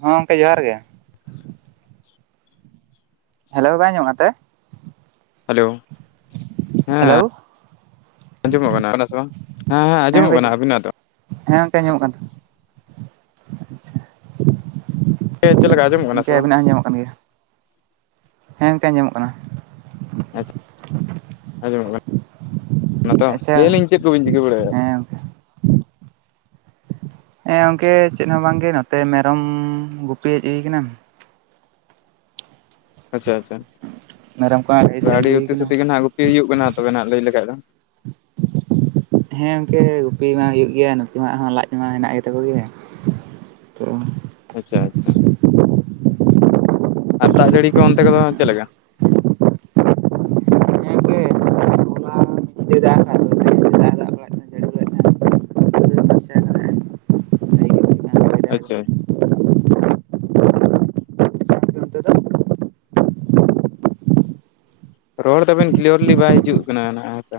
ᱦᱚᱸ ᱜᱚᱝᱠᱮ ᱡᱚᱦᱟᱨ ᱜᱮ᱾ ᱦᱮᱞᱚ ᱵᱟᱭ ᱟᱸᱡᱢᱚᱜᱼᱟ ᱠᱟᱱ ᱛᱮ? ᱦᱮᱞᱟ᱾ ᱦᱮᱞᱟᱣ᱾ ᱟᱸᱡᱚᱢᱚᱜ ᱠᱟᱱᱟ ᱥᱮ ᱵᱟᱝ? ᱦᱮᱸ ᱦᱮᱸ ᱟᱸᱡᱚᱢᱚᱜ ᱠᱟᱱᱟ ᱟᱵᱤᱱᱟᱜ ᱫᱚ᱾ ᱦᱮᱸ ᱜᱚᱢᱠᱮ ᱟᱧᱢᱚᱜ ᱠᱟᱱ ᱦᱮ ᱪᱮᱫ ᱞᱮᱠᱟ ᱟᱡᱚᱢ᱾ ᱜᱚᱢᱠᱮ ᱟᱵᱤᱱᱟᱜ ᱦᱚᱸ ᱟᱸᱡᱟᱢᱚᱜ ᱠᱟᱱ ᱜᱮᱭᱟ᱾ ᱦᱮᱸ ᱜᱚᱢᱠᱮ ᱟᱸᱡᱟᱢᱚᱜ ᱠᱟᱱᱟ᱾ ᱟᱪ ᱪᱷᱟ ᱟᱧ ᱡᱚᱢ ᱢᱟᱛᱚ ᱟᱪᱪᱷᱟ ᱞᱟᱹᱭ ᱞᱤᱧ ᱪᱮᱫ ᱠᱚᱵᱤᱧ ᱪᱤᱠᱟᱹ ᱵᱟᱲᱟᱭᱮᱫᱟ? ᱦᱮᱸ ᱜᱚᱝᱠᱮ ᱦᱮᱸ ᱜᱚᱝᱠᱮ ᱪᱮᱫ ᱦᱚᱸ ᱵᱟᱝ ᱜᱮ, ᱱᱚᱛᱮ ᱢᱮᱨᱚᱢ ᱜᱩᱯᱤᱭ ᱦᱮᱡ ᱦᱩᱭ ᱠᱟᱱᱟ᱾ ᱟᱪᱪᱷᱟ ᱟᱪᱪᱷᱟ᱾ ᱢᱮᱨᱚᱢ ᱠᱚ ᱱᱟᱜ ᱜᱟᱹᱭ ᱥᱮᱫ ᱟᱹᱰᱤ ᱟᱹᱜᱩ ᱦᱩᱭ ᱩᱛᱤ ᱠᱟᱱᱟ ᱥᱩᱛᱤ ᱜᱮ ᱱᱟᱦᱟᱜ ᱜᱩᱯᱤ ᱦᱩᱭᱩᱜ ᱠᱟᱱᱟ ᱛᱚᱵᱮ ᱱᱟᱦᱱᱟᱜ ᱞᱟᱹᱭ ᱞᱮᱠᱷᱟᱱ ᱫᱚ᱾ [unintelligible] ᱦᱮᱸ ᱜᱚᱢᱠᱮ ᱜᱩᱯᱤ ᱢᱟ ᱦᱩᱭᱩᱜ ᱜᱮᱭᱟ ᱱᱩᱠᱩ ᱢᱟ ᱦᱚᱸ ᱞᱟᱡ ᱢᱟ ᱦᱮᱱᱟᱜ ᱜᱮ ᱛᱟᱠᱚ ᱜᱮᱭᱟ᱾ ᱛᱚ ᱟᱪᱪᱷᱟ ᱟᱪᱪᱷᱟ᱾ ᱟᱨ ᱫᱟᱜ ᱡᱟᱹᱲᱤ ᱠᱚ ᱚᱱᱛᱮ ᱠᱚᱫᱚ ᱪᱮᱫᱞᱮ ᱞᱮᱠᱟ? ᱠᱷᱟᱞᱤ ᱫᱟᱜ ᱫᱟᱭ᱾ [unintelligible] ᱜᱮ ᱦᱩᱭ ᱠᱟᱱᱟ ᱦᱚᱭ ᱫᱟᱭ ᱟᱪᱪᱷᱟ᱾ ᱫᱚᱢᱮ᱾ ᱨᱚᱲ ᱛᱟᱵᱮᱱ ᱠᱞᱤᱭᱟᱨᱞᱤ ᱵᱟᱭ ᱦᱤᱡᱩᱜ ᱠᱟᱱᱟ ᱱᱟᱜ ᱦᱮᱸᱥᱮ᱾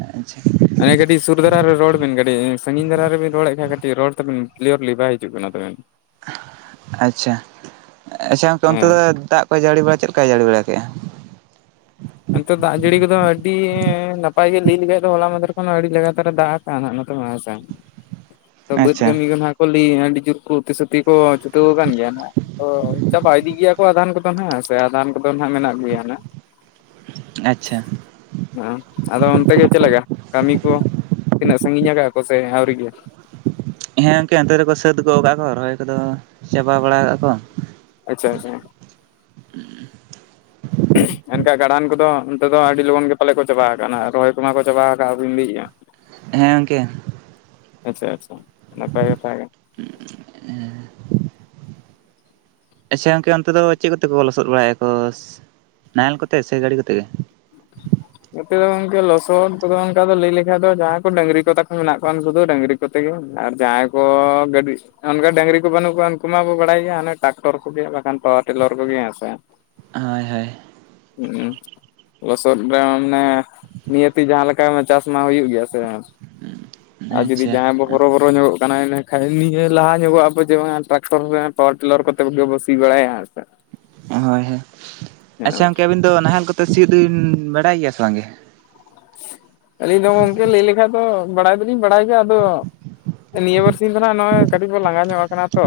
ᱟᱪᱪᱷᱟ᱾ ᱚᱱᱮ ᱠᱟᱹᱴᱤᱡ ᱥᱩᱨ ᱫᱷᱟᱨᱟᱨ ᱨᱮ ᱨᱚᱲ ᱵᱮᱱ ᱠᱟᱹᱴᱤᱡ ᱥᱟᱺᱜᱤᱧ ᱫᱷᱟᱨᱟ ᱨᱮᱵᱮᱱ ᱨᱚᱲᱮᱫ ᱠᱷᱟᱱ ᱠᱟᱹᱴᱤᱡ ᱨᱚᱲ ᱛᱟᱵᱮᱱ ᱠᱞᱤᱭᱟᱨᱞᱤ ᱵᱟᱭ ᱦᱤᱡᱩᱜ ᱠᱟᱱᱟ ᱛᱟᱵᱮᱱ᱾ [unintelligible] ᱟᱪᱪᱷᱟ᱾ ᱟᱪᱪᱷᱟ ᱜᱚᱝᱠᱮ ᱚᱱᱛᱮ ᱦᱮᱸ ᱫᱚ ᱫᱟᱜ ᱠᱚ ᱡᱟᱹᱲᱤ ᱵᱟᱲᱟ ᱪᱮᱫ ᱞᱮᱠᱟᱭ ᱡᱟᱹᱲᱤ ᱵᱟᱲᱟ ᱠᱮᱜᱼᱟ? ᱮᱱᱛᱮ ᱫᱟᱜ ᱡᱟᱹᱲᱤ ᱠᱚᱫᱚ ᱟᱹᱰᱤ ᱱᱟᱯᱟᱭ ᱜᱮ ᱞᱟᱹᱭ ᱞᱮᱠᱷᱟᱡ ᱫᱚ ᱦᱚᱞᱟ ᱢᱟᱫᱷᱮᱨ ᱠᱷᱚᱱ ᱟᱹᱰᱤ ᱞᱟᱜᱟ ᱛᱟᱨᱟ ᱫᱟᱜ ᱟᱠᱟᱫᱟ᱾ [unintelligible] ᱱᱚᱛᱮ ᱦᱚ ᱦᱮᱸ ᱥᱮ᱾ [inaudible] ᱵᱟᱹᱫᱽ ᱠᱟᱹᱢᱤ ᱫᱚ ᱦᱟᱜ ᱞᱤᱟᱹᱭ ᱟᱹᱰᱤ ᱡᱩᱨ ᱠᱚ ᱩᱛᱤ ᱥᱩᱛᱤ ᱠᱚ ᱪᱷᱩᱴᱟᱹᱣ ᱟᱠᱟᱱ ᱜᱮᱭᱟ ᱱᱟᱜ᱾ ᱚ ᱪᱟᱵᱟ ᱤᱫᱤ ᱜᱮᱭᱟ ᱠᱚ ᱟᱫᱷᱟᱱ ᱠᱚᱫᱚ ᱱᱟᱜ, ᱥᱮ ᱟᱫᱷᱟᱱ ᱠᱚᱫᱚ ᱱᱟᱜ ᱢᱮᱱᱟᱜ ᱜᱮᱭᱟ ᱱᱟᱜ᱾ ᱟᱪᱪᱷᱟ᱾ ᱟᱫᱚ ᱚᱱᱛᱮ ᱜᱮ ᱪᱮᱫ ᱞᱮᱠᱟ ᱠᱟᱹᱢᱤ ᱠᱚ? ᱛᱤᱱᱟᱹᱜ ᱥᱟᱺᱜᱤᱧ ᱟᱠᱟᱜᱼᱟ ᱠᱚ ᱥᱮ ᱟᱹᱣᱨᱤ ᱜᱮ? ᱦᱮᱸ ᱜᱚᱝᱠᱮ ᱚᱱᱛᱮ ᱨᱮᱠᱚ ᱥᱟᱹᱛ ᱜᱚᱫ ᱠᱟᱜ ᱠᱚ, ᱨᱚᱦᱚᱭ ᱠᱚᱫᱚ ᱪᱟᱵᱟ ᱵᱟᱲᱟ ᱠᱟᱜ ᱠᱚ᱾ ᱟᱪᱪᱷᱟ ᱟᱪᱪᱷᱟ᱾ ᱮᱱᱠᱷᱟᱱ ᱠᱟᱰᱷᱟᱱ ᱠᱚᱫᱚ ᱚᱱᱛᱮ ᱫᱚ ᱟᱹᱰᱤ ᱞᱚᱜᱚᱱ ᱜᱮ ᱯᱟᱞᱮ ᱪᱟᱵᱟ ᱟᱠᱟᱱᱟ? ᱨᱚᱦᱚᱭ ᱠᱚᱢᱟ ᱪᱟᱵᱟ ᱟᱠᱟᱫ ᱵᱤᱱ ᱞᱟᱹᱭᱮᱜᱼᱟ᱾ ᱦᱮᱸ ᱜᱚᱢᱠᱮ᱾ ᱟᱪᱪᱷᱟ ᱟᱪᱪᱷᱟ ᱱᱟᱯᱟᱭ ᱠᱟᱛᱷᱟ ᱜᱮ᱾ ᱮ ᱟᱪᱪᱷᱟ ᱜᱚᱝᱠᱮ ᱚᱱᱛᱮ ᱫᱚ ᱪᱮᱫ ᱠᱚᱛᱮ ᱠᱚ ᱞᱚᱥᱚᱫ ᱵᱟᱲᱟᱭᱟᱠᱚ ᱱᱟᱦᱮᱞ ᱠᱚᱛᱮ ᱥᱮ ᱜᱟᱹᱲᱤ ᱠᱚᱛᱮ ᱜᱮ? ᱱᱚᱛᱮ ᱫᱚ ᱜᱚᱝᱠᱮ ᱞᱚᱥᱚᱫ ᱠᱚᱫᱚ ᱚᱱᱠᱟ ᱞᱟᱹᱭ ᱞᱮᱠᱷᱟᱱ ᱫᱚ ᱡᱟᱦᱟᱸᱭ ᱠᱚ ᱰᱟᱹᱝᱜᱨᱤ ᱠᱚ ᱛᱟᱠᱚ ᱢᱮᱱᱟᱜ ᱠᱚᱣᱟ ᱩᱱᱠᱩ ᱫᱟ ᱰᱟᱹᱝᱜᱨᱤ ᱠᱚᱛᱮ ᱜᱮ ᱟᱨ ᱡᱟᱦᱟᱸᱭ ᱠᱚ ᱜᱟᱹᱰᱤ ᱚᱱᱠᱟ ᱰᱟᱹᱝᱨᱤ ᱠᱚ ᱵᱟᱹᱱᱩᱜ ᱠᱚᱣᱟ ᱩᱱᱠᱩ ᱢᱟ ᱵᱚ ᱵᱟᱲᱟᱭ ᱜᱮᱭᱟ ᱦᱟᱱᱮ ᱴᱨᱟᱠᱴᱚᱨ ᱠᱚᱜᱮ ᱵᱟᱠᱷᱟᱱ ᱯᱟᱣᱟᱨ ᱴᱤᱞᱟᱨ ᱠᱚᱜᱮ ᱦᱮᱸᱥᱮ᱾ ᱦᱳᱭ ᱦᱳᱭ᱾ ᱦᱩᱸᱜ-ᱩᱸ ᱞᱚᱥᱚᱫ ᱛᱟᱞᱦᱮ ᱢᱟᱱᱮ ᱱᱤᱭᱟᱹᱛᱤ ᱡᱟᱦᱟᱸ ᱞᱮᱠᱟᱭ ᱢᱮ ᱪᱟᱥ ᱢᱟ ᱦᱩᱭᱩᱜ ᱜᱮᱭᱟ ᱥᱮ᱾ ᱟᱨ ᱡᱩᱫᱤ ᱟᱪᱪᱷᱟ ᱡᱟᱦᱟᱸᱭ ᱵᱚ ᱦᱚᱨᱚᱵᱚᱨᱚ ᱧᱚᱜᱚᱜ ᱠᱟᱱᱟᱭ ᱤᱱᱟᱹᱠᱷᱟᱡ ᱱᱤ-ᱮ ᱞᱟᱦᱟ ᱧᱚᱜᱚᱜ ᱟᱵᱚ ᱡᱮ ᱵᱟᱝ ᱴᱨᱟᱠᱴᱚᱨ ᱨᱮ ᱯᱟᱣᱟᱨ ᱴᱤᱞᱟᱨ ᱠᱚᱛ ᱛᱮᱵᱟ ᱜᱮᱵᱚ ᱥᱤ ᱵᱟᱲᱟᱭᱟ ᱦᱮᱸ ᱥᱮ᱾ ᱦᱳᱭ ᱦᱳᱭ᱾ ᱟᱪᱪᱷᱟ ᱦᱮᱸ ᱜᱚᱢᱠᱮ ᱟᱹᱵᱤᱱ ᱫᱚ ᱱᱟᱦᱮᱞ ᱠᱚᱛᱮ ᱥᱤᱭᱳᱜ ᱫᱚᱵᱤᱱ ᱵᱟᱲᱟᱭ ᱜᱮᱭᱟ ᱵᱟᱝ ᱜᱮ᱾ ᱟᱹᱞᱤᱧ ᱫᱚ ᱜᱚᱝᱠᱮ ᱞᱟᱹᱭ ᱞᱮᱠᱷᱟᱡ ᱫᱚ ᱵᱟᱲᱟᱭ ᱫᱚᱞᱤᱧ ᱵᱟᱲᱟᱭ ᱜᱮᱭᱟ ᱟᱫᱚ ᱱᱤᱭᱟᱹ ᱵᱟᱨᱥᱤᱧ ᱫᱚ ᱱᱟᱦᱜ ᱱᱚᱜᱼᱚᱭ ᱠᱟᱹᱴᱤᱡ ᱵᱚ ᱞᱟᱸᱜᱟ ᱧᱚᱜ ᱟᱠᱟᱱᱟ ᱛᱚ᱾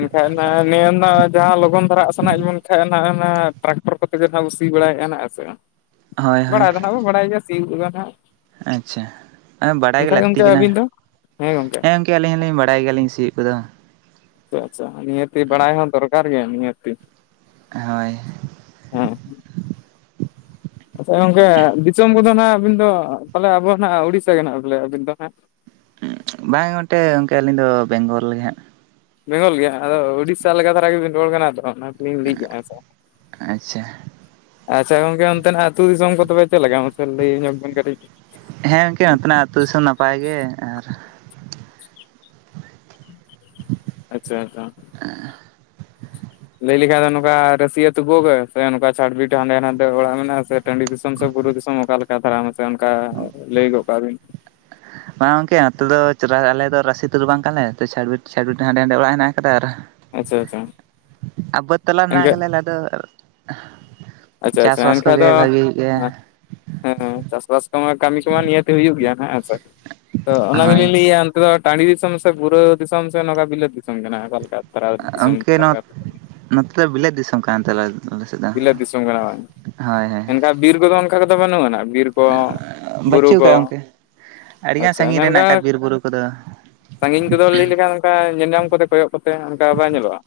ᱮᱱᱠᱷᱟᱡ ᱚᱱᱟ ᱱᱤᱭᱟᱹ ᱨᱮᱱᱟᱜ ᱡᱟᱦᱟᱸ ᱞᱚᱜᱚᱱ ᱫᱷᱟᱨᱟᱜ ᱥᱟᱱᱟᱭᱮᱫ ᱵᱚᱱ ᱠᱷᱟᱡ ᱱᱟᱦᱜ ᱚᱱᱟ ᱴᱨᱟᱠᱴᱚᱨ ᱠᱚᱛᱮᱜᱮ ᱱᱟᱜ ᱵᱚ ᱥᱤ ᱵᱟᱲᱟᱭᱮᱫᱼᱟ ᱱᱟᱜ ᱦᱮᱸ ᱥᱮ ᱵᱟᱝ᱾ ᱦᱳᱭ᱾ ᱦᱳᱭ ᱵᱟᱲᱟᱭ ᱫᱚ ᱱᱟᱦᱜ ᱵᱚ ᱵᱟᱲᱟᱭ ᱜᱮᱭᱟ ᱥᱤᱭᱳᱜ ᱠᱚᱜᱮ ᱱᱟᱦᱜ᱾ ᱟᱪᱪᱷᱟ ᱮ ᱵᱟᱰᱟᱭ ᱜᱮ ᱞᱟᱹᱠᱛᱤ ᱜᱚᱢᱠᱮ ᱠᱟᱱᱟ᱾ ᱟᱹᱵᱤᱱ ᱦᱮᱸ ᱫᱚ ᱦᱮᱸ ᱜᱚᱢᱠᱮ ᱜᱚᱝᱠᱮ ᱜᱚᱝᱠᱮ ᱟᱞᱤᱧ ᱦᱚᱸᱞᱤᱧ ᱵᱟᱲᱟᱭ ᱜᱮᱭᱟ ᱞᱤᱧ ᱥᱤᱳᱜ ᱠᱚᱫᱚ᱾ ᱟᱪᱪᱷᱟ ᱟᱪᱪᱷᱟ᱾ ᱱᱤᱦᱟᱹᱛᱤ ᱵᱟᱲᱟᱭ ᱦᱚᱸ ᱫᱚᱨᱠᱟᱨ ᱜᱮᱭᱟ ᱱᱤᱦᱟᱹᱛᱤ᱾ ᱦᱳᱭ᱾ ᱦᱮᱸ᱾ ᱟᱪᱪᱷᱟ ᱜᱚᱝᱠᱮ ᱫᱤᱥᱚᱢ ᱠᱚᱫᱚ ᱱᱟᱦᱟᱸᱜ ᱟᱹᱵᱤᱱ ᱫᱚ ᱯᱟᱞᱮ ᱟᱵᱚ ᱱᱦᱟᱸᱜ ᱩᱲᱤᱥᱥᱟ ᱜᱮ ᱱᱟᱦᱟᱸᱜ ᱵᱚᱞᱮ ᱟᱹᱵᱤᱱ ᱫᱚ ᱦᱟᱸᱜ᱾ ᱵᱟᱝ ᱚᱱᱛᱮ ᱜᱚᱝᱠᱮ ᱟᱹᱞᱤᱧ ᱫᱚ ᱵᱮᱝᱜᱚᱞ ᱨᱮ ᱦᱟᱸᱜ᱾ ᱵᱮᱝᱜᱚᱞ ᱜᱮᱭᱟ ᱟᱫᱚ ᱩᱲᱤᱥᱟ ᱞᱮᱠᱟ ᱫᱷᱟᱨᱟ ᱜᱮᱵᱤᱱ ᱨᱚᱲ ᱠᱟᱱᱟ ᱛᱚ ᱚᱱᱟ ᱛᱮᱞᱤᱧ ᱞᱟᱹᱭ ᱮᱫᱼᱟ ᱦᱮᱸ ᱥᱮ᱾ ᱟᱪᱪᱷᱟ ᱟᱪᱪᱷᱟ ᱜᱚᱝᱠᱮ ᱚᱱᱛᱮᱱᱟᱜ ᱟᱹᱛᱩ ᱫᱤᱥᱚᱢ ᱠᱚ ᱛᱚᱵᱮ ᱪᱮᱫ ᱞᱮᱠᱟ ᱢᱟᱥᱮ ᱞᱟᱹᱭᱟᱹ ᱧᱚᱜ ᱵᱮᱱ ᱠᱟᱹᱴᱤᱡ? ᱦᱮᱸ ᱜᱚᱝᱠᱮ ᱱᱚᱛᱮᱱᱟᱜ ᱟᱹᱛᱩ ᱫᱤᱥᱚᱢ ᱱᱟᱯᱟᱭ ᱜᱮ ᱟᱨ [inaudible] ᱟᱪᱪᱷᱟ ᱟᱪᱪᱷᱟ᱾ [unintelligible] ᱞᱟᱹᱭ ᱞᱮᱠᱷᱟᱡ ᱫᱚ ᱱᱚᱝᱠᱟ ᱨᱟᱹᱥᱤ ᱟᱛᱩ ᱠᱚᱜᱮ ᱥᱮ ᱱᱚᱝᱠᱟ ᱪᱷᱟᱴᱵᱤᱴ ᱦᱟᱸᱰᱮ ᱱᱟᱰᱮ ᱚᱲᱟᱜ ᱢᱮᱱᱟᱜᱼᱟ ᱥᱮ ᱴᱟᱺᱰᱤ ᱫᱤᱥᱚᱢ ᱥᱮ ᱵᱩᱨᱩ ᱫᱤᱥᱚᱢ ᱚᱠᱟᱮ ᱞᱮᱠᱟ ᱫᱷᱟᱨᱟ ᱢᱟᱥᱮ ᱚᱱᱠᱟ ᱞᱟᱹᱭ ᱜᱚᱫ ᱠᱟᱜ ᱵᱤᱱ᱾ [inaudible] ᱵᱟᱝ ᱜᱚᱝᱠᱮ ᱱᱚᱛᱮ ᱫᱚ ᱪᱚᱨᱟ ᱟᱞᱮ ᱫᱚ ᱨᱟᱹᱥᱤ ᱟᱹᱛᱩ ᱫᱚ ᱵᱟᱝ ᱠᱟᱱᱟᱞᱮ, ᱱᱚᱛᱮ ᱪᱷᱟᱰ-ᱵᱤᱴ ᱪᱷᱟᱰ-ᱵᱤᱴ ᱦᱟᱸᱰᱮ ᱱᱟᱸᱰᱮ ᱚᱲᱟᱜ ᱦᱮᱱᱟᱜ ᱟᱠᱟᱫᱟ ᱟᱨ ᱟᱪᱪᱷᱟ ᱟᱪᱪᱷᱟ ᱟ ᱵᱟᱹᱫ ᱛᱟᱞᱟ ᱢᱮᱱᱟᱜ ᱟᱠᱟᱫ ᱮᱱᱠᱷᱟᱡ ᱞᱮ ᱟᱞᱮ ᱫᱚ᱾ ᱟᱪᱪᱷᱟ ᱟᱪᱪᱷᱟ ᱪᱟᱥᱵᱟᱥ ᱮᱱᱠᱷᱟᱡ ᱠᱚᱜᱮ ᱫᱚ ᱵᱷᱟᱜᱤ ᱜᱮᱭᱟ ᱦᱮᱸ ᱪᱟᱥᱵᱟᱥ ᱠᱚᱢᱟ ᱠᱟᱹᱢᱤ ᱠᱚᱢᱟ ᱱᱤᱦᱟᱹᱛᱤ ᱦᱩᱭᱩᱜ ᱜᱮᱭᱟ ᱱᱟᱦᱟᱜ ᱦᱮᱸᱥᱮ᱾ ᱛᱚ ᱚᱱᱟ ᱦᱳᱭ ᱜᱮᱞᱤᱧ ᱞᱟᱹᱭᱟ ᱛᱮ ᱫᱚ ᱴᱟᱺᱰᱤ ᱫᱤᱥᱚᱢ ᱥᱮ ᱯᱩᱨᱟᱹ ᱫᱤᱥᱚᱢ ᱥᱮ ᱱᱚᱝᱠᱟ ᱵᱤᱞᱟᱹᱛ ᱫᱤᱥᱚᱢ ᱠᱟᱱᱟ ᱚᱠᱟ ᱞᱮᱠᱟ? ᱫᱷᱟᱨᱟ ᱫᱤᱥᱚᱢ ᱚᱝᱠᱮ ᱱᱚᱶᱟ ᱟᱯᱮ ᱟᱯᱮ ᱱᱚᱛᱮ ᱫᱚ ᱵᱤᱞᱟᱹᱛ ᱫᱤᱥᱟᱹᱢ ᱠᱟᱱ ᱛᱟᱞᱮ ᱟᱞᱮ ᱫᱚ᱾ ᱥᱮᱫ ᱵᱤᱞᱟᱹᱛ ᱫᱤᱥᱚᱢ ᱠᱟᱱᱟ ᱦᱳᱭ ᱦᱳᱭ ᱮᱱᱠᱷᱟᱡ ᱵᱤᱨ ᱠᱚᱫᱚ ᱚᱱᱠᱟ ᱠᱚᱫᱚ ᱵᱟᱹᱱᱩᱜ ᱟᱱᱟᱜ᱾ ᱵᱤᱨ ᱠᱚ ᱵᱩᱨᱩ ᱵᱟᱹᱪᱩᱜ ᱠᱚ᱾ ᱟᱠᱟᱫ ᱜᱚᱝᱠᱮ ᱟᱹᱰᱤᱜᱟᱱ ᱟᱪᱪᱷᱟ ᱥᱟᱺᱜᱤᱧ ᱨᱮ ᱦᱮᱱᱟᱜ ᱟᱠᱟᱫ ᱢᱮᱱᱠᱟᱷᱟᱡ ᱵᱤᱨ ᱵᱩᱨᱩ ᱠᱚᱫᱚ ᱥᱟᱺᱜᱤᱧ ᱠᱚᱫᱚ ᱞᱟᱹᱭ ᱞᱮᱠᱷᱟᱱ ᱚᱱᱠᱟ ᱧᱮᱞ ᱧᱟᱢ ᱠᱚᱛᱮ ᱠᱚᱭᱚᱜ ᱠᱚᱛᱮ ᱦᱟᱸᱜ ᱚᱱᱠᱟ ᱵᱟᱭ ᱧᱮᱞᱚᱜᱼᱟ᱾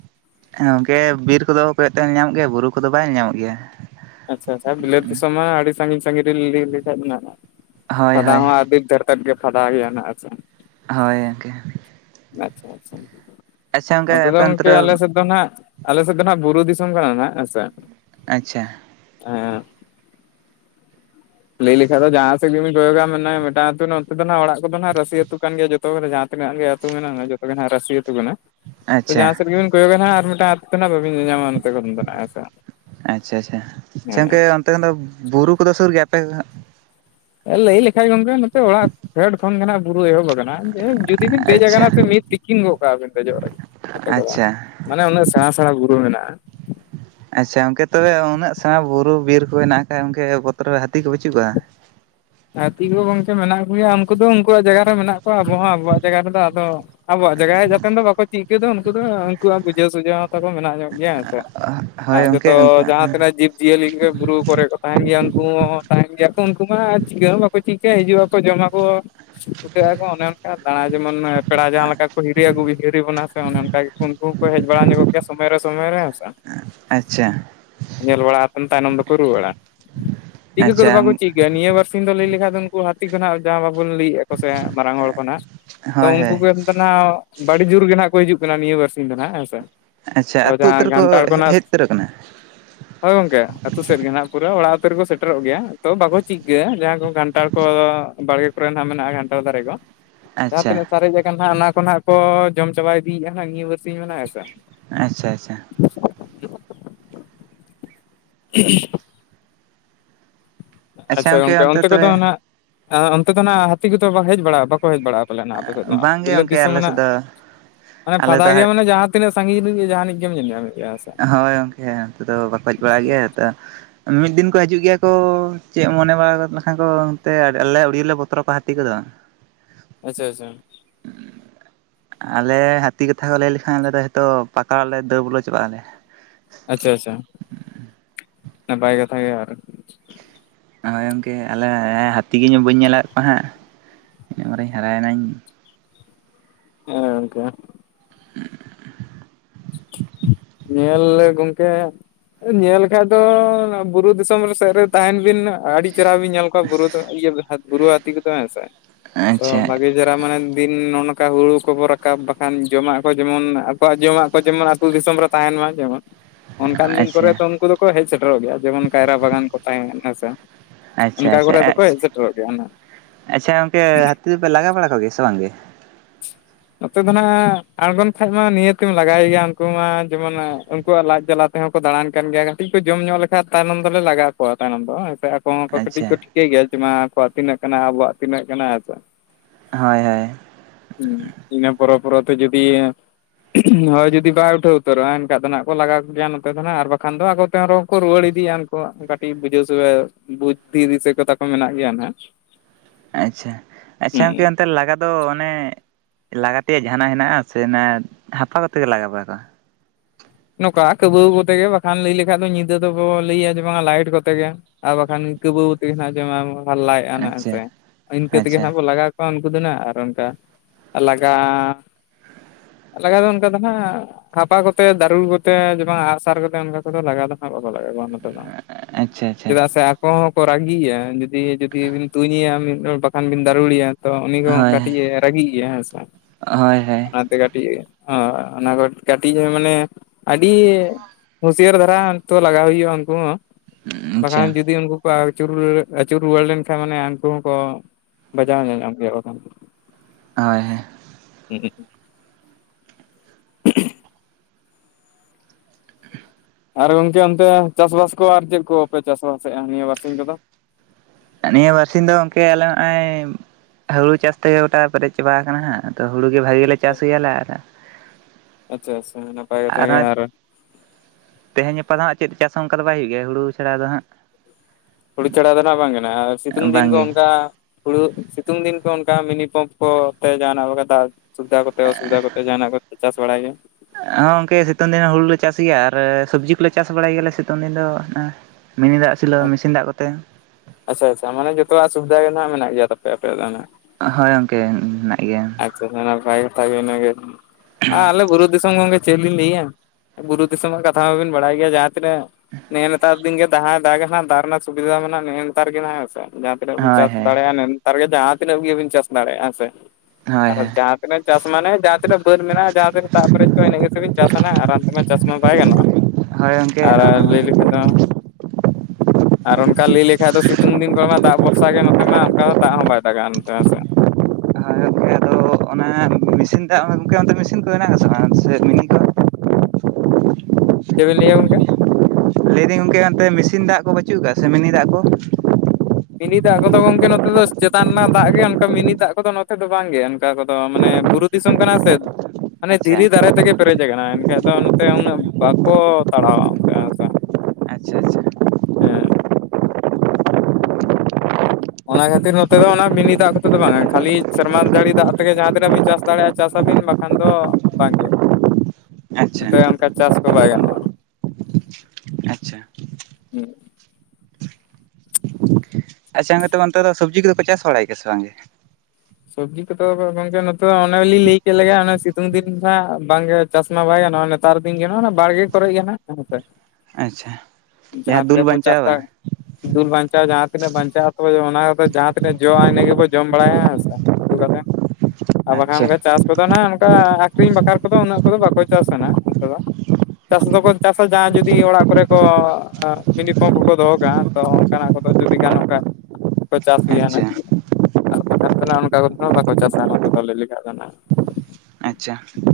ᱦᱮᱸ ᱜᱚᱝᱠᱮ ᱵᱤᱨ ᱠᱚᱫᱚ ᱠᱚᱭᱚᱜ ᱛᱮ ᱧᱮᱞ ᱧᱟᱢᱚᱜ ᱜᱮᱭᱟ, ᱵᱩᱨᱩ ᱠᱚᱫᱚ ᱵᱟᱭ ᱣᱮᱞ ᱧᱟᱢᱚᱜ ᱜᱮᱭᱟ᱾ ᱟᱪᱪᱷᱟ ᱟᱪᱪᱷᱟ ᱵᱤᱞᱟᱹᱛ ᱫᱤᱥᱚᱢ ᱢᱟ ᱟᱹᱰᱤ ᱥᱟᱺᱜᱤᱧ ᱥᱟᱺᱜᱤᱧ ᱨᱤᱞ ᱞᱤᱭ ᱞᱮᱠᱷᱟᱡ ᱫᱚᱱᱥᱦᱟᱜ ᱦᱳᱭ ᱯᱷᱟᱫᱟ ᱦᱳᱭ ᱦᱚᱸ ᱟᱹᱰᱤ ᱩᱛᱟᱹᱨ᱾ ᱛᱮᱫ ᱜᱮ ᱯᱷᱟᱫᱟᱣ ᱦᱩᱭᱩᱜ-ᱟ ᱱᱟᱦᱟᱜ ᱟᱨ ᱪᱮᱫ᱾ ᱦᱳᱭ ᱜᱚᱝᱠᱮ᱾ ᱟᱪᱶᱷᱟ ᱟᱪᱪᱷᱟ ᱱᱚᱛᱮ ᱟᱪᱪᱷᱟ ᱫᱚ᱾ᱟᱛᱩ ᱫᱚ ᱟᱯᱮ ᱚᱱᱛᱮ ᱜᱚᱝᱠᱮ ᱨᱮ ᱟᱞᱮ ᱥᱮᱫ ᱫᱚ ᱱᱟᱦᱟᱜ ᱟᱞᱮ ᱥᱮᱫ ᱫᱚ ᱱᱟᱦᱜ ᱵᱩᱨᱩ ᱫᱤᱥᱚᱢ ᱠᱟᱱᱟ ᱱᱟᱜ ᱦᱮᱸᱥᱮ᱾ ᱟᱪᱪᱷᱟ᱾ ᱮᱸᱻ ᱞᱟᱹᱭ ᱞᱮᱠᱷᱷᱟᱡ ᱫᱚ ᱡᱟᱦᱟᱸ ᱥᱮᱫ ᱜᱮᱢ ᱠᱚᱭᱳᱜᱟ ᱢᱮᱱᱟ ᱢᱤᱫᱴᱟᱝ ᱟᱹᱛᱩ ᱱᱚᱛᱮ ᱫᱚᱦᱜ ᱚᱲᱟᱜ ᱠᱚᱫᱚᱦᱱᱟᱜ ᱨᱟᱹᱥᱤ ᱟᱹᱛᱩ ᱠᱟᱱ ᱜᱮᱭᱟ ᱡᱚᱛᱚ ᱠᱚ ᱛᱤᱱᱟᱹᱜ ᱜᱮ ᱟᱹᱛᱩ ᱢᱮᱱᱟᱜᱼᱟ ᱡᱚᱛᱚ ᱜᱮ ᱱᱟᱦᱟᱜ ᱨᱟᱹᱥᱤ ᱟᱹᱛᱩ ᱠᱟᱱᱟ᱾ ᱛᱚ ᱟᱪᱪᱷᱟ ᱡᱟᱦᱟᱸ ᱥᱮᱫ ᱜᱮᱵᱤᱱ ᱠᱚᱭᱚᱜ ᱦᱟᱸᱜ ᱟᱨ ᱢᱤᱫᱴᱟᱝ ᱟᱛᱩ ᱫᱚ ᱦᱟᱸᱜ ᱵᱟᱵᱤᱱ ᱧᱮᱧᱟᱢᱟ᱾ ᱱᱚᱛᱮ ᱠᱷᱚᱱ ᱫᱚ ᱱᱟᱜ ᱦᱮᱸᱥᱮ ᱟᱪᱪᱷᱟ ᱟᱪᱪᱷᱟ, ᱟᱪᱪᱷᱟ ᱦᱮᱸ ᱚᱝᱠᱮ ᱚᱱᱛᱮ ᱠᱷᱚᱱ ᱫᱚ ᱵᱩᱨᱩ ᱠᱚᱫᱚ ᱥᱩᱨ ᱜᱮᱭᱟ ᱟᱯᱮ ᱞᱟᱹᱭ ᱞᱮᱠᱷᱟᱡ ᱜᱚᱝᱠᱮ ᱱᱚᱛᱮ ᱚᱲᱟᱜ ᱯᱷᱮᱰ ᱠᱷᱳᱱ ᱜᱮ ᱱᱟᱦ ᱵᱩᱨᱩ ᱮᱦᱚᱵ ᱠᱟᱱᱟ᱾ ᱚᱱᱟ ᱡᱩᱫᱤ ᱵᱤᱱ ᱫᱮᱡ ᱟᱪᱪᱷᱟ ᱟᱠᱟᱱᱟ ᱥᱮ ᱢᱤᱫ ᱛᱤᱠᱤᱱ ᱜᱚᱫ ᱠᱟᱜᱼᱟ ᱵᱤᱱ ᱫᱮᱡᱚᱜ ᱨᱮᱜ ᱱᱚᱛᱮ ᱠᱚᱫᱚ ᱟᱪᱪᱷᱟ ᱢᱟᱱᱮ ᱚᱱᱟᱹᱜ ᱥᱮᱬᱟ ᱥᱮᱬᱟ ᱜᱩᱨᱩ ᱢᱮᱱᱟᱜᱼᱟ᱾ ᱟᱪᱪᱷᱟ ᱚᱝᱠᱮ ᱛᱚᱵᱮ ᱩᱱᱟᱹᱜ ᱥᱮᱬᱟ ᱵᱩᱨᱩ ᱵᱤᱨ ᱠᱚ ᱦᱱᱟᱜ-ᱟ ᱚᱢᱠᱮ ᱵᱚᱛᱚᱨᱚᱵ ᱦᱟᱹᱛᱤ ᱠᱚ ᱵᱟᱹᱪᱩᱜ ᱠᱚᱼᱟ? ᱦᱟᱹᱛᱤ ᱠᱚ ᱜᱚᱝᱠᱮ ᱢᱮᱱᱟᱜ ᱠᱚᱜᱮᱭᱟ, ᱩᱱᱠᱩ ᱫᱚ ᱩᱱᱠᱩᱣᱟᱜ ᱡᱟᱭᱜᱟ ᱨᱮ ᱢᱮᱱᱟᱜ ᱠᱚᱣᱟ ᱟᱵᱚ ᱦᱚᱸ ᱟᱵᱚᱣᱟᱜ ᱡᱟᱭᱜᱟ ᱨᱮᱫᱚ ᱟᱫᱚ ᱟᱵᱚᱣᱟᱜ ᱡᱟᱜᱟᱹ ᱦᱮᱜ ᱫᱚ ᱵᱟᱠᱚ ᱪᱤᱜ ᱠᱟᱹ ᱫᱚ ᱩᱱᱠᱩ ᱫᱚ ᱵᱩᱡᱷᱟᱹᱣ ᱥᱩᱡᱷᱟᱹᱣ ᱛᱟᱠᱚ ᱢᱮᱱᱟᱜ ᱧᱚᱜ ᱜᱮᱭᱟ ᱦᱮᱸ ᱥᱮ᱾ ᱟᱨ ᱦᱳᱭ ᱜᱚᱝᱠᱮ ᱡᱚᱛᱚ ᱡᱟᱦᱟᱸ ᱩᱱᱠᱩᱣᱟᱜ ᱛᱤᱱᱟᱹᱜ ᱡᱤᱵᱼᱼ ᱡᱤᱭᱟᱹᱞᱤ ᱠᱚ ᱵᱩᱨᱩ ᱠᱚᱨᱮ ᱠᱚ ᱛᱟᱦᱮᱱ ᱜᱮᱭᱟ ᱩᱱᱠᱩ ᱦᱚᱸ ᱛᱟᱦᱮᱱ ᱜᱮᱭᱟ ᱠᱚ ᱩᱱᱠᱩ ᱢᱟ ᱪᱤᱠᱟᱹ ᱦᱚ ᱵᱟᱠᱩ ᱪᱤᱠᱟᱹᱭᱟ ᱦᱤᱡᱩᱜ ᱟᱠᱚ ᱡᱚᱢ ᱟᱠᱚ ᱟᱹᱠᱚ ᱚᱱᱮ ᱚᱱᱠᱟ ᱫᱟᱬᱟ ᱡᱮᱢᱚᱱ ᱯᱮᱲᱟ ᱡᱟᱦᱟᱸ ᱞᱮᱠᱟ ᱠᱚ ᱦᱤᱨᱤ ᱟᱹᱜᱩ ᱦᱤᱨᱤ ᱵᱚᱱᱟ ᱥᱮ ᱚᱱᱮ ᱚᱱᱠᱟ ᱜᱮᱠᱚ ᱩᱱᱠᱩ ᱠᱚ ᱦᱮᱡ ᱵᱟᱲᱟ ᱧᱚᱜᱚᱫ ᱜᱮᱭᱟ ᱥᱚᱢᱚᱭ ᱨᱮ ᱥᱚᱢᱚᱭ ᱨᱮ ᱦᱮᱸ ᱥᱮ᱾ ᱟᱪᱪᱷᱟ᱾ ᱧᱮᱞ ᱵᱟᱲᱟᱣ ᱛᱟᱭᱱᱚᱢ ᱫᱚᱠᱚ ᱨᱩᱣᱟᱹᱲᱟ᱾ ᱪᱤᱠᱟᱹ ᱠᱚᱫᱚ ᱟᱪᱪᱷᱟ ᱵᱟᱠᱚ ᱪᱤᱼᱼ ᱱᱤᱭᱟᱹ ᱵᱟᱨᱥᱤᱧ ᱫᱚ ᱞᱟᱹᱭ ᱞᱮᱠᱷᱟᱡ ᱫᱚ ᱩᱱᱩᱠᱩ ᱦᱟᱼᱼ ᱛᱤᱡᱚ ᱠᱷᱚᱱᱟᱜ ᱡᱟᱦᱟᱸ ᱵᱟᱵᱚᱱ ᱞᱟᱹᱭᱮᱫᱼᱟ ᱠᱚ ᱥᱮ ᱢᱟᱨᱟᱝ ᱦᱚᱲ ᱠᱷᱚᱱᱟᱜ ᱛᱚ ᱦᱳᱭ ᱩᱱᱠᱩ ᱦᱳᱭ ᱜᱮ ᱵᱟᱹᱰᱤ ᱡᱳᱨ ᱜᱮ ᱱᱟᱦᱟᱜ ᱠᱚ ᱦᱤᱡᱩᱜ ᱠᱟᱱᱟ ᱱᱤᱭᱟᱹ ᱵᱟᱨᱥᱤᱧ ᱫᱚ ᱦᱮᱸᱥᱮ᱾ ᱟᱪᱪᱷᱟ ᱛᱚ ᱟᱹᱛᱩ ᱩᱛᱟᱹᱨ ᱡᱟᱦᱟᱸ ᱠᱚ ᱜᱷᱟᱱᱴᱟᱲ ᱱᱟᱜ ᱦᱮᱡ ᱩᱛᱟᱹᱨᱚ ᱠᱟᱱᱟ᱾ ᱦᱳᱭ ᱜᱚᱢᱠᱮ, ᱟᱹᱛᱩ ᱥᱮᱫ ᱨᱮᱜᱮ ᱱᱟᱦᱜ ᱯᱩᱨᱟᱹ ᱚᱲᱟᱜ ᱟᱹᱛᱩ ᱨᱮᱠᱚ ᱥᱮᱴᱮᱨᱚᱜ ᱜᱮᱭᱟ ᱛᱚ ᱵᱟᱠᱚ ᱪᱤᱠᱟᱹ ᱜᱮᱭᱟ ᱡᱟᱦᱟᱸ ᱠᱚ ᱜᱷᱟᱱᱴᱷᱟᱲ ᱠᱚᱫᱚ ᱵᱟᱲᱜᱮ ᱠᱚᱨᱮ ᱱᱟᱦᱟᱜ ᱢᱮᱱᱟᱜ-ᱟ ᱜᱷᱟᱱᱴᱟᱲᱲ ᱫᱟᱨᱮ ᱠᱚ ᱡᱟᱦᱟᱸ ᱟᱪᱪᱷᱟ ᱛᱤᱱᱟᱹᱜ ᱥᱟᱨᱮᱡ ᱟᱠᱟᱱ ᱦᱟᱸᱜ ᱚᱱᱟ ᱠᱚ ᱱᱟᱦᱟᱜ ᱠᱚᱻ ᱡᱚᱢ ᱪᱟᱵᱟ ᱤᱫᱤᱭᱮᱫ-ᱟ ᱦᱟᱸᱜ ᱱᱤᱭᱟᱹ ᱵᱟᱨᱥᱤᱧ ᱠᱟᱱᱟ ᱦᱮᱸᱥᱮ᱾ ᱟᱪᱪᱷᱟ ᱟᱪᱪᱷᱟ᱾ [inaudible] [inaudible] ᱟᱪᱪᱷᱟ ᱜᱚᱢᱠᱮ ᱚᱱᱛᱮ ᱠᱚᱫᱚ ᱱᱟᱜ, ᱚᱱᱛᱮ ᱫᱚ ᱱᱟᱜ ᱦᱟᱹᱛᱤ ᱠᱚᱫᱚ ᱦᱮᱡ ᱵᱟᱲᱟᱜ-ᱟ ᱵᱟᱠᱚ ᱦᱮᱡ ᱵᱟᱲᱟᱜ-ᱟ? ᱛᱟᱦᱚᱞᱮ ᱚᱱᱟ ᱟᱯᱮ ᱥᱮᱫ ᱫᱚ ᱵᱟᱝᱜᱮ ᱵᱤᱞᱟᱹᱛ ᱜᱚᱝᱠᱮ ᱫᱤᱥᱚᱢ ᱟᱞᱮ ᱦᱮᱱᱟᱜ ᱥᱮᱫ ᱫᱚ ᱢᱟᱱᱮ ᱟᱞᱮ ᱯᱷᱟᱫᱟ ᱫᱚ ᱜᱮᱭᱟ ᱢᱟᱱᱮ ᱡᱟᱦᱟᱸ ᱛᱤᱱᱟᱹᱜ ᱥᱟᱺᱜᱤᱧ ᱨᱮᱱ ᱜᱮ ᱡᱟᱦᱟᱱᱤᱡ ᱜᱮᱢ ᱧᱮᱞᱧᱟᱢᱮ ᱜᱮᱭᱟ ᱥᱮ᱾ ᱦᱳᱭ ᱚᱢᱠᱮ ᱱᱚᱛᱮ ᱫᱚ ᱵᱟᱠᱚ ᱦᱮᱡ ᱵᱟᱲᱟᱜ ᱜᱮᱭᱟ ᱛᱚ ᱢᱤᱫ ᱫᱤᱱ ᱠᱚ ᱦᱤᱡᱩᱜ ᱜᱮᱭᱟ ᱠᱚᱻ ᱪᱮᱫ ᱢᱚᱱᱮ ᱵᱟᱲᱟ ᱜᱚᱫ ᱞᱮᱠᱷᱟᱱ ᱠᱚ ᱚᱱᱛᱮ ᱟᱞᱮ ᱩᱲᱤᱭᱚᱨ ᱞᱮ ᱵᱚᱛᱚᱨ ᱟᱠᱚᱣᱟ ᱦᱟᱹᱛᱤ ᱠᱚᱫᱚ᱾ ᱟᱪᱪᱷᱟ ᱟᱪᱪᱷᱟ᱾ [inaudible] ᱟᱞᱮᱻ ᱦᱟᱹᱛᱤ ᱠᱟᱛᱷᱟ ᱠᱚ ᱞᱟᱹᱭ ᱞᱮᱠᱷᱟᱱ ᱟᱞᱮ ᱫᱚ ᱡᱷᱚᱛᱚ ᱯᱟᱠᱟ ᱚᱲᱟᱜ ᱞᱮ ᱫᱟᱹᱲ ᱵᱚᱞᱚ ᱪᱟᱵᱟᱜ ᱟᱞᱮ᱾ ᱟᱪᱪᱷᱟ ᱟᱪᱪᱷᱟ ᱱᱟᱯᱟᱭ ᱠᱟᱛᱷᱟ ᱜᱮ ᱟᱨ ᱦᱳᱭ ᱜᱚᱢᱠᱮ ᱟᱞᱮᱻ ᱦᱟᱹᱛᱤᱜᱮ ᱤᱧ ᱦᱚᱸ ᱵᱟᱹᱧ ᱧᱮᱞ ᱟᱠᱟᱫ ᱠᱚᱣᱟ ᱦᱟᱸᱜ ᱤᱱᱟᱹᱜ ᱢᱟᱨᱟᱝ ᱤᱧ ᱦᱟᱨᱟᱭᱮᱱᱟ ᱤᱧ᱾ ᱦᱮᱸ ᱜᱚᱢᱠᱮ᱾ [inaudible] [inaudible] ᱧᱮᱞᱻ ᱞᱮ ᱜᱚᱢᱠᱮ ᱧᱮᱞ ᱞᱮᱠᱷᱟᱡ ᱫᱚᱻ ᱚᱱᱟ ᱵᱩᱨᱩ ᱫᱤᱥᱚᱢ ᱨᱮ ᱥᱮᱫ ᱨᱮ ᱛᱟᱦᱮᱸᱱ ᱵᱤᱱ ᱱᱟᱜ᱾ ᱟᱹᱰᱤ ᱪᱮᱦᱨᱟ ᱵᱤᱱ ᱧᱮᱞ ᱠᱚᱣᱟ ᱵᱩᱨᱩ ᱫᱚ ᱤᱭᱟᱹ ᱵᱩᱨᱩ ᱦᱟᱹᱛᱤ ᱠᱚᱫᱚ ᱦᱮᱸᱥᱮ᱾ ᱛᱚ ᱟᱪᱪᱷᱟ ᱵᱷᱟᱜᱮ ᱡᱟ ᱢᱟᱱᱮ ᱫᱤᱱ ᱱᱚᱜ-ᱚ ᱱᱚᱝᱠᱟ ᱦᱩᱲᱩ ᱠᱚᱵᱚ ᱨᱟᱠᱟᱵ ᱵᱟᱠᱷᱟᱱ ᱡᱚᱢᱟᱜ ᱠᱚ ᱡᱮᱢᱚᱱ ᱟᱠᱚᱣᱟᱜ ᱡᱚᱢᱟᱜ ᱠᱚ ᱡᱮᱢᱚᱱ ᱟᱹᱛᱩ ᱫᱤᱥᱚᱢ ᱨᱮ ᱛᱟᱦᱮᱸᱱ ᱢᱟ ᱡᱮᱢᱚᱱ ᱚᱱᱠᱟᱱ ᱫᱤᱱ ᱠᱚᱨᱮ ᱟᱪᱪᱷᱟ ᱫᱚ ᱩᱱᱠᱩ ᱫᱚ ᱠᱚ ᱦᱮᱡ ᱥᱮᱴᱮᱨᱚᱜ ᱜᱮᱭᱟ ᱡᱮᱢᱚᱱ ᱠᱟᱭᱨᱟ ᱵᱟᱜᱟᱱ ᱠᱚ ᱛᱟᱦᱮᱸᱱ ᱦᱮᱸᱥᱮ ᱟᱪᱪᱷᱟ ᱚᱱᱠᱟ ᱟᱪᱪᱷᱟ ᱠᱚᱨᱮ ᱫᱚᱠᱚ ᱟᱪᱷᱟ ᱦᱮᱡ ᱥᱮᱴᱮᱨᱚᱜ ᱜᱮᱭᱟ ᱟᱪᱪᱷᱟ ᱜᱚᱢᱠᱮ ᱦᱟᱹᱛᱤ ᱫᱚᱯᱮ ᱞᱟᱜᱟ ᱵᱟᱲᱟ ᱠᱚᱜᱮᱭᱟ ᱥᱮ ᱵᱟᱝ ᱜᱮ [unintelligible] ᱱᱚᱛᱮ ᱫᱚ ᱱᱟᱦᱟᱜ ᱟᱬᱜᱚᱱ ᱠᱷᱟᱡ ᱢᱟ ᱱᱤᱭᱟᱹᱛᱮᱢ ᱞᱟᱜᱟᱭᱮ ᱜᱮᱭᱟ ᱩᱱᱠᱩ ᱫᱚ ᱢᱟ ᱡᱮᱢᱚᱱ ᱩᱱᱠᱩᱣᱟᱜ ᱞᱟᱡ ᱡᱟᱞᱟ ᱛᱮ ᱱᱚᱛᱮ ᱦᱚᱸ ᱠᱚ ᱫᱟᱬᱟᱱ ᱠᱟᱱ ᱜᱮᱭᱟ ᱠᱟᱹᱴᱤᱡ ᱠᱚ ᱡᱚᱢ ᱧᱚᱜ ᱞᱮᱠᱷᱟᱡ ᱛᱟᱭᱱᱚᱢ ᱫᱚᱞᱮ ᱞᱟᱜᱟ ᱠᱚᱣᱟ ᱛᱟᱭᱱᱚᱢ ᱫᱚ ᱦᱮᱸ ᱥᱮ ᱟᱠᱚ ᱦᱚᱸ ᱠᱚ ᱠᱟᱹᱴᱤᱡ ᱟᱪᱪᱷᱟ ᱠᱚ ᱴᱷᱤᱠᱟᱹᱭ ᱜᱮᱭᱟ ᱡᱮ ᱢᱟ ᱟᱠᱚᱣᱟᱜ ᱛᱤᱱᱟᱹᱜ ᱠᱟᱱᱟ ᱟᱵᱚᱣᱟᱜ ᱛᱤᱱᱟᱹᱜ ᱠᱟᱱᱟ ᱟᱨ ᱠᱚᱣᱟᱜ ᱦᱳᱭ ᱦᱳᱭ ᱤᱱᱟᱹ ᱯᱚᱨᱮ ᱯᱚᱨᱮᱛᱮ ᱡᱩᱫᱤ ᱦᱳᱭ ᱡᱩᱫᱤ ᱵᱟᱭ ᱩᱴᱷᱟᱹᱣ ᱩᱛᱟᱹᱨᱚᱜ-ᱟ ᱮᱱᱠᱷᱟᱱ ᱫᱚ ᱦᱟᱸᱜ ᱠᱚ ᱞᱟᱜᱟ ᱠᱚ ᱜᱮᱭᱟ ᱱᱚᱛᱮ ᱫᱚ ᱱᱟᱦᱱᱟᱜ ᱟᱨ ᱵᱟᱠᱷᱟᱱ ᱫᱚ ᱟᱠᱚ ᱛᱮᱦᱚᱸᱠᱚ ᱨᱩᱣᱟᱹᱲ ᱤᱫᱤᱜ-ᱟ ᱟᱠᱚᱣᱟᱜ ᱠᱟᱹᱴᱤᱡ ᱵᱩᱡᱷᱟᱹᱣ ᱥᱮ ᱵᱩᱫᱫᱷᱤ-ᱫᱤᱥᱟᱹ ᱠᱚ ᱛᱟᱠᱟ ᱢᱮᱱᱟᱜ ᱜᱮᱭᱟ ᱱᱟᱜ ᱟᱪᱪᱷᱟ ᱟᱪᱪᱷᱟ ᱜᱚᱢᱠᱮ ᱚᱱᱛᱮ ᱛᱟᱦᱚᱞᱮ ᱞᱟᱜᱟ ᱫᱚ ᱚᱱᱮ ᱞᱟᱜᱟ ᱛᱮᱭᱟᱜ ᱡᱟᱦᱟᱱᱟᱜ ᱦᱮᱱᱟᱜ-ᱟ ᱥᱮ ᱚᱱᱮ ᱦᱟᱯᱟ ᱠᱚᱛᱮ ᱠᱚ ᱞᱟᱜᱟ ᱵᱟᱲᱟ ᱠᱚᱣᱟ ᱱᱚᱝᱠᱟ ᱠᱟᱹᱵᱟᱹᱣ ᱠᱚᱛᱮ ᱜᱮ ᱵᱟᱠᱷᱟᱱ ᱞᱟᱹᱭ ᱞᱮᱠᱷᱟᱡ ᱫᱚ ᱧᱤᱫᱟᱹ ᱫᱚᱵᱚ ᱞᱟᱹᱭᱟ ᱡᱮ ᱵᱟᱝᱟ ᱞᱟᱭᱤᱴ ᱠᱚᱛᱮ ᱜᱮ ᱟᱨ ᱵᱟᱠᱷᱟᱱ ᱠᱟᱹᱵᱟᱹᱣ ᱛᱮᱜᱮ ᱦᱟᱸᱜ ᱡᱮ [inaudible] ᱟᱪᱪᱷᱟ ᱦᱮᱸᱥᱮ ᱤᱱᱠᱟᱹ ᱛᱮᱜᱮ ᱟᱪᱪᱷᱟ ᱦᱟᱸᱜ ᱵᱚᱱ ᱞᱟᱜᱟ ᱛᱚ ᱩᱱᱠᱩ ᱫᱚ ᱱᱟᱜ ᱟᱨᱦᱚᱸ ᱚᱱᱠᱟ ᱞᱟᱜᱟ ᱞᱟᱜᱟ ᱫᱚ ᱚᱱᱠᱟ ᱫᱚ ᱱᱟᱜ ᱦᱟᱯᱟ ᱠᱚᱛᱮ [unintelligible] ᱠᱚᱛᱮ ᱡᱮᱢᱚᱱ ᱟᱜᱥᱟᱨ ᱠᱚᱛᱮ ᱚᱱᱠᱟ ᱠᱚᱫᱚ ᱞᱟᱜᱟ ᱫᱚ ᱦᱟᱸᱜ ᱵᱟᱠᱚ ᱞᱟᱜᱟ ᱠᱚᱣᱟ ᱱᱚᱛᱮ ᱫᱚ ᱟᱪᱪᱷᱟ ᱟᱪᱪᱷᱟ ᱪᱮᱫᱟᱜ ᱥᱮ ᱟᱨ ᱟᱠᱚ ᱦᱚᱸ ᱠᱚ ᱨᱟᱹᱜᱤᱜ-ᱟ ᱡᱩᱫᱤ ᱡᱩᱫᱤ ᱵᱤᱱ ᱛᱩᱧᱮᱭᱟ ᱢᱤᱫ ᱦᱚᱲ ᱵᱟᱠᱷᱟᱱ ᱵᱤᱱ ᱫᱟᱞ ᱨᱩᱣᱟᱹᱲᱮᱭᱟ ᱛᱚ ᱩᱱᱤ ᱦᱚᱸ ᱦᱳᱭ ᱠᱟᱹᱴᱤᱡ-ᱮ ᱨᱟᱹᱜᱤᱜ ᱜᱮᱭᱟ ᱦᱮᱸ ᱥᱮ ᱦᱳᱭ ᱦᱳᱭ ᱚᱱᱟᱛᱮ ᱛᱮ ᱠᱟᱹᱴᱤᱡ-ᱮ ᱚ ᱚᱱᱟ ᱠᱚ ᱠᱟᱹᱴᱤᱡ-ᱮ ᱢᱟᱱᱮ ᱟᱹᱰᱤ ᱦᱩᱥᱭᱟᱹᱨ ᱫᱷᱟᱨᱟ ᱛᱚ ᱞᱟᱜᱟᱣ ᱦᱩᱭᱩᱜ-ᱟ ᱩᱱᱠᱩ ᱦᱚᱸ ᱵᱟᱠᱷᱟᱱ ᱟᱪᱪᱷᱟ ᱡᱩᱫᱤ ᱩᱱᱠᱩ ᱠᱚ ᱟᱹᱪᱩᱨ ᱨᱩᱣᱟᱹᱲ ᱟᱹᱪᱩᱨ ᱨᱩᱣᱟᱹᱲ ᱞᱮᱱᱠᱷᱟᱱ ᱢᱟᱱᱮ ᱩᱱᱠᱩ ᱦᱚᱸᱠᱚ ᱵᱟᱡᱟᱣ ᱧᱮᱞ ᱧᱟᱢ ᱠᱮᱭᱟ ᱵᱟᱠᱷᱟᱱ ᱫᱚ ᱦᱳᱭ ᱦᱳᱭ ᱦᱩᱸ ᱦᱩᱸ ᱟᱨ ᱜᱚᱝᱠᱮ ᱚᱱᱛᱮ ᱪᱟᱥᱵᱟᱥ ᱠᱚ ᱟᱨ ᱪᱮᱫ ᱠᱚᱯᱮ ᱪᱟᱥ ᱵᱟᱥᱮᱫᱼᱟ ᱱᱤᱭᱟᱹ ᱵᱟᱨᱥᱤᱧ ᱠᱚᱫᱚ ᱱᱤᱭᱟᱹ ᱵᱟᱨᱥᱤᱧ ᱫᱚ ᱜᱚᱝᱠᱮ ᱟᱞᱮ ᱱᱚᱜᱼᱚᱭ ᱦᱩᱲᱩ ᱪᱟᱥ ᱛᱮᱜᱮ ᱜᱚᱴᱟ ᱯᱮᱡ ᱪᱟᱵᱟ ᱟᱠᱟᱱᱟᱟᱱᱟ ᱦᱟᱸᱜ ᱛᱚ ᱦᱩ ᱜᱮ ᱵᱷᱟᱜᱤ ᱪᱟᱥ ᱦᱩᱭᱭᱟᱞᱮ ᱟᱨ ᱟᱪᱪᱷᱟ ᱟᱪᱪᱷᱟ ᱱᱟᱯᱟᱭ ᱠᱟᱛᱷᱟ ᱜᱮ ᱟᱨᱦᱚᱸ ᱟᱨ ᱛᱮᱦᱮᱧᱯᱟ ᱦᱟᱸᱜ ᱪᱮᱫ ᱪᱟᱥ ᱚᱱᱠᱟ ᱫᱚ ᱵ ᱦᱩᱭᱩᱜ ᱜᱮ ᱦᱩ ᱪᱷᱟᱲᱟ ᱫᱚ ᱦᱟᱸᱜ ᱦᱩᱲᱩ ᱪᱷᱟᱲᱟᱟᱣ ᱫᱚ ᱱᱟᱜ ᱵᱟᱝ ᱠᱟᱱᱟ ᱟᱨ ᱥᱤᱛᱩᱝ ᱫᱤᱱ ᱠᱚ ᱵᱟᱝᱜᱮ ᱚᱱᱠᱟ ᱦᱩᱲᱩ ᱥᱤᱛᱩᱝ ᱫᱤᱱ ᱠᱚ ᱚᱱᱠᱟ ᱢᱤᱱᱤ ᱯᱚᱢᱯ ᱠᱚᱛᱮ ᱡᱟᱦᱟᱱᱟᱜ ᱚ ᱠᱟᱛ ᱥᱩᱵᱤᱫᱷᱟ ᱠᱚᱛᱮ ᱚᱥᱩᱵᱤᱫᱟ ᱠᱚᱛᱮ ᱡᱟᱦᱟᱱᱟᱜ ᱠᱚᱛᱮ ᱪᱟᱥ ᱵᱟᱲᱟᱭ ᱜᱮ ᱦᱚᱸᱮ ᱜᱚᱝᱠᱮ ᱥᱤᱛᱩᱝ ᱫᱤᱱ ᱦᱩᱲᱩᱞ ᱞᱮ ᱜᱮᱭᱟ ᱟᱨ ᱥᱚᱵᱽᱡᱤ ᱠᱚᱞᱮ ᱪᱟᱥ ᱵᱟᱲᱟᱭ ᱥᱤᱛᱩᱝ ᱫᱤᱱ ᱫᱚ ᱢᱤᱱᱤ ᱫᱟᱜ ᱥᱤᱥᱤᱞᱚᱜ ᱢᱥᱤᱱ ᱫᱟᱜ ᱠᱚᱛᱮ ᱟᱪᱪᱷᱟ ᱟᱪᱪᱷᱟᱟᱱᱮ ᱡᱚᱛᱚᱣᱟᱜ ᱥᱩᱵᱤᱫᱷᱟ ᱜᱮ ᱱᱟᱜ ᱢᱮᱱᱟᱜ ᱜᱮᱭᱟᱯᱮ ᱟᱯᱮᱭᱟᱜ ᱱᱟᱜ ᱦᱳᱭ ᱜᱚᱝᱠᱮ ᱦᱮᱱᱟᱜ ᱜᱮᱭᱟ ᱟᱪᱪᱷᱟ ᱱᱟᱯᱟᱭ ᱠᱟᱛᱷᱟ ᱜᱮ ᱤᱱᱟᱹᱜᱮ ᱟᱨ ᱟᱞᱮ ᱵᱩᱨᱩ ᱫᱤᱥᱚᱢ ᱜᱚᱝᱠᱮ ᱪᱮᱫ ᱞᱤᱧ ᱞᱟᱹᱭᱟ ᱵᱩᱨᱩ ᱫᱤᱥᱚᱢᱟᱜ ᱠᱟᱛᱷᱟ ᱦᱚᱸᱵᱤᱱ ᱵᱟᱲᱟᱭ ᱜᱮᱭᱟ ᱡᱟᱦᱟᱸ ᱛᱤᱱᱟᱹᱜ ᱱᱤᱭᱟᱹ ᱱᱮᱛᱟᱨ ᱫᱤᱱ ᱜᱮ ᱫᱟᱭ ᱫᱟᱜᱟ ᱦᱟᱜ ᱫᱟᱜ ᱨᱮᱱᱟᱜ ᱥᱩᱵᱤᱫᱟ ᱢᱮᱱᱟᱜᱼᱟ ᱱᱤᱭᱟᱹ ᱱᱮᱛᱟᱨ ᱜᱮᱮ ᱦᱥᱮ ᱛᱤᱱᱟᱹᱜ ᱵᱤᱱ ᱦᱳᱭ ᱪᱟᱥ ᱫᱟᱲᱮᱭᱟᱜᱼᱟ ᱱᱮᱛᱟᱨ ᱜᱮ ᱡᱟᱦᱟᱸ ᱛᱤᱱᱟᱹᱜ ᱜᱮᱵᱤᱱ ᱪᱟᱥ ᱫᱟᱲᱮᱭᱟᱜᱼᱟᱮᱸ ᱥᱮ ᱦᱳᱭ ᱟᱨ ᱡᱟᱦᱟᱸ ᱛᱱᱟᱹᱜ ᱪᱟᱥ ᱢᱟᱱᱮ ᱡᱟᱦᱟᱸ ᱛᱤᱱᱟᱹᱜ ᱵᱟᱹᱫᱽ ᱢᱮᱱᱟᱜᱼᱟ ᱡᱟᱦᱟᱸ ᱛᱤᱱᱟᱹᱜ ᱫᱟᱜ ᱯᱨᱮ ᱠᱚ ᱤᱱᱟᱹ ᱜᱮᱤᱥᱮᱤᱧ ᱪᱟᱥᱟᱱᱟ ᱟᱨ ᱪᱟᱥ ᱢᱟ ᱵᱟᱭ ᱜᱟᱱᱚᱜᱼᱟ ᱦᱳᱭ ᱜᱚᱝᱠᱮ ᱟᱨ ᱚᱱᱟ ᱞᱟᱹᱭ ᱢᱟ ᱞᱮᱠᱷᱟᱱ ᱫᱚ [inaudible] ᱟᱨ ᱚᱱᱠᱟ ᱞᱟᱹᱭ ᱞᱮᱠᱷᱟᱡ ᱫᱚ ᱥᱤᱛᱩᱝ ᱫᱤᱱ ᱠᱚᱨᱮᱢᱟ ᱫᱟᱜ ᱵᱷᱚᱨᱥᱟ ᱜᱮ ᱱᱚᱛᱮ ᱢᱟ ᱚᱱᱠᱟ ᱫᱚ ᱫᱟᱜ ᱦᱚᱸ ᱵᱟᱭ ᱫᱟᱜᱟ ᱮᱱᱛᱮ [unintelligible] ᱦᱳᱭ ᱜᱚᱝᱠᱮ ᱟᱫᱚ ᱚᱱᱟ ᱢᱮᱥᱤᱱ ᱫᱟᱜ ᱜᱚᱢᱠᱮ ᱚᱱᱛᱮ ᱢᱮᱥᱤᱱ ᱠᱚ ᱦᱮᱱᱟᱜ-ᱟ ᱥᱮ ᱵᱟᱝ ᱥᱮ ᱢᱤᱱᱤ ᱠᱚ? [inaudible] ᱪᱮᱫ ᱵᱤᱱ ᱞᱟᱹᱭᱮᱫ-ᱟ ᱜᱚᱝᱠᱮ? ᱞᱟᱹᱭ ᱮᱫᱟᱹᱧ ᱜᱚᱢᱠᱮ ᱚᱱᱛᱮ ᱢᱮᱥᱤᱱ ᱫᱟᱜ ᱠᱚ ᱵᱟᱹᱪᱩᱜ ᱟᱠᱟᱫ-ᱟ ᱥᱮ ᱢᱤᱱᱤ ᱫᱟᱜ ᱠᱚ? ᱢᱤᱱᱤ ᱫᱟᱜ ᱠᱚᱫᱚ ᱜᱚᱝᱠᱮ ᱱᱚᱛᱮ ᱫᱚ ᱪᱮᱛᱟᱱ ᱨᱮᱱᱟᱜ ᱫᱟᱜ ᱜᱮ ᱚᱱᱠᱟ ᱢᱤᱱᱤ ᱫᱟᱜ ᱠᱚᱫᱚ ᱱᱚᱛᱮ ᱫᱚ ᱵᱟᱝ ᱜᱮ ᱚᱱᱠᱟ ᱠᱚᱫᱚ ᱢᱟᱱᱮ ᱵᱩᱨᱩ ᱫᱤᱥᱚᱢ ᱠᱟᱱᱟ ᱥᱮ ᱾ ᱦᱟᱱᱮ ᱟᱪᱪᱷᱟ ᱫᱷᱤᱨᱤ ᱫᱟᱨᱮ ᱛᱮᱜᱮ ᱯᱮᱨᱮᱡ ᱟᱠᱟᱱᱟ ᱮᱱᱠᱷᱟᱱ ᱫᱚ ᱱᱚᱛᱮ ᱩᱱᱟᱹᱜ ᱵᱟᱠᱚ ᱛᱟᱲᱟᱣᱟ ᱚᱱᱛᱮ ᱦᱮᱸ ᱥᱮ ᱾ ᱟᱪᱪᱷᱟ ᱟᱪᱪᱷᱟ ᱾ ᱦᱮᱸ ᱾ ᱚᱱᱟ ᱠᱷᱟᱹᱛᱤᱨ ᱱᱚᱛᱮ ᱫᱚ ᱚᱱᱟ ᱢᱤᱱᱤ ᱫᱟᱜ ᱠᱚᱛᱮ ᱫᱚ ᱵᱟᱝᱟ, ᱠᱷᱟᱹᱞᱤ ᱥᱮᱨᱢᱟ ᱡᱟᱹᱲᱤ ᱫᱟᱜ ᱛᱮᱜᱮ ᱡᱟᱦᱟᱸ ᱛᱤᱱᱟᱹᱜ ᱵᱤᱱ ᱪᱟᱥ ᱫᱟᱲᱮᱭᱟᱜ-ᱟ ᱪᱟᱥ ᱟᱵᱤᱱ ᱵᱟ ᱠᱷᱟᱱ ᱫᱚ ᱵᱟᱝ ᱜᱮ ᱾ [inaudible] ᱟᱪᱪᱷᱟ ᱱᱚᱛᱮ ᱚᱱᱠᱟ ᱪᱟᱥ ᱠᱚ ᱵᱟᱭ ᱜᱟᱱᱚᱜ-ᱟ ᱾ ᱟᱪᱪᱷᱟ ᱾ ᱟᱪᱪᱷᱟ ᱜᱚᱝᱠᱮ ᱛᱚᱵᱮ ᱚᱱᱛᱮ ᱫᱚ ᱥᱚᱵᱽᱡᱤ ᱠᱚᱫᱚ ᱠᱚ ᱪᱟᱥ ᱵᱟᱲᱟᱭ ᱜᱮᱭᱟ ᱥᱮ ᱵᱟᱝᱜᱮ? ᱥᱚᱵᱡᱤ ᱠᱚᱫᱚ ᱜᱚᱝᱠᱮ ᱱᱚᱛᱚ ᱫᱚ ᱚᱱᱮ ᱞᱤᱧ ᱞᱟᱹᱭᱠᱮᱫ ᱞᱮᱠᱟ ᱚᱱᱮ ᱥᱤ ᱛᱩᱝ ᱫᱤᱱ ᱦᱟᱜ ᱵᱟᱝᱜᱮ ᱪᱟᱥ ᱢᱟ ᱵᱟᱭ ᱜᱟᱱᱚᱜ-ᱟ ᱱᱮᱛᱟᱨ ᱫᱤᱱ ᱜᱮ ᱱᱚᱜ-ᱚᱱᱟ ᱵᱟᱲᱜᱮ ᱠᱚᱨᱮ ᱜᱮ ᱱᱟᱜ ᱦᱮᱸᱥᱮ ᱟᱪᱪᱷᱟ ᱾ [inaudible] ᱡᱟᱦᱟᱸ ᱫᱩᱞ ᱛᱤᱱᱟᱹᱜ ᱵᱚ ᱵᱟᱧᱪᱟᱣ ᱪᱟᱥᱟ ᱵᱟᱝ ᱫᱩᱞ ᱵᱟᱧᱪᱟᱣ ᱡᱟᱦᱟᱸ ᱛᱤᱱᱟᱹᱜ ᱵᱟᱧᱪᱟᱜ-ᱟ ᱛᱚ ᱚᱱᱟᱫᱚ ᱡᱟᱦᱟᱸ ᱛᱤᱱᱟᱹᱜ ᱡᱚᱜ-ᱟ ᱤᱱᱟᱹ ᱜᱮᱵᱚ ᱡᱚᱢ ᱵᱟᱲᱟᱭᱟ ᱦᱮᱸ ᱥᱮ ᱾ ᱩᱛᱩ ᱠᱟᱛᱮᱫ [inaudible] ᱟᱨ ᱵᱟᱠᱷᱟᱱ ᱟᱪᱪᱷᱟ ᱜᱮ ᱪᱟᱥ ᱠᱚᱫᱚ ᱱᱟᱜ ᱚᱱᱠᱟ ᱟᱠᱷᱨᱤᱧ ᱵᱟᱠᱷᱨᱟ ᱠᱚᱫᱚ ᱩᱱᱟᱹᱜ ᱠᱚᱫᱚ ᱵᱟᱠᱚ ᱪᱟᱥᱟ ᱱᱟᱜ ᱱᱚᱛᱮ ᱫᱚ ᱾ ᱪᱟᱥ ᱫᱚᱠᱚ ᱪᱟᱥᱟ ᱡᱟᱦᱟᱸ ᱡᱩᱫᱤ ᱚᱲᱟᱜ ᱠᱚᱨᱮ ᱠᱚ ᱢᱤᱱᱤ ᱯᱟᱢᱯ ᱠᱚᱠᱚ ᱫᱚᱦᱚ ᱠᱟᱜ-ᱟ ᱾ ᱟᱫᱚ ᱚᱱᱠᱟᱱᱟᱜ ᱠᱚᱫᱚ ᱡᱩᱫᱤ ᱜᱟᱱᱚᱜ ᱠᱷᱟᱱ ᱠᱚ ᱪᱟᱥ ᱜᱮᱭᱟ ᱱᱟᱜ ᱟᱪᱪᱷᱟ [inaudible] ᱟᱨ ᱵᱟᱠᱷᱟᱱ ᱚᱱᱠᱟ ᱠᱚᱫᱚ ᱵᱟᱠᱚ ᱪᱟᱥᱟ ᱱᱚᱛᱮ ᱫᱚ ᱞᱟᱹᱭ ᱞᱮᱷᱟᱱ ᱫᱚ ᱱᱟᱦᱟᱜ ᱾ ᱟᱪᱪᱷᱟ ᱾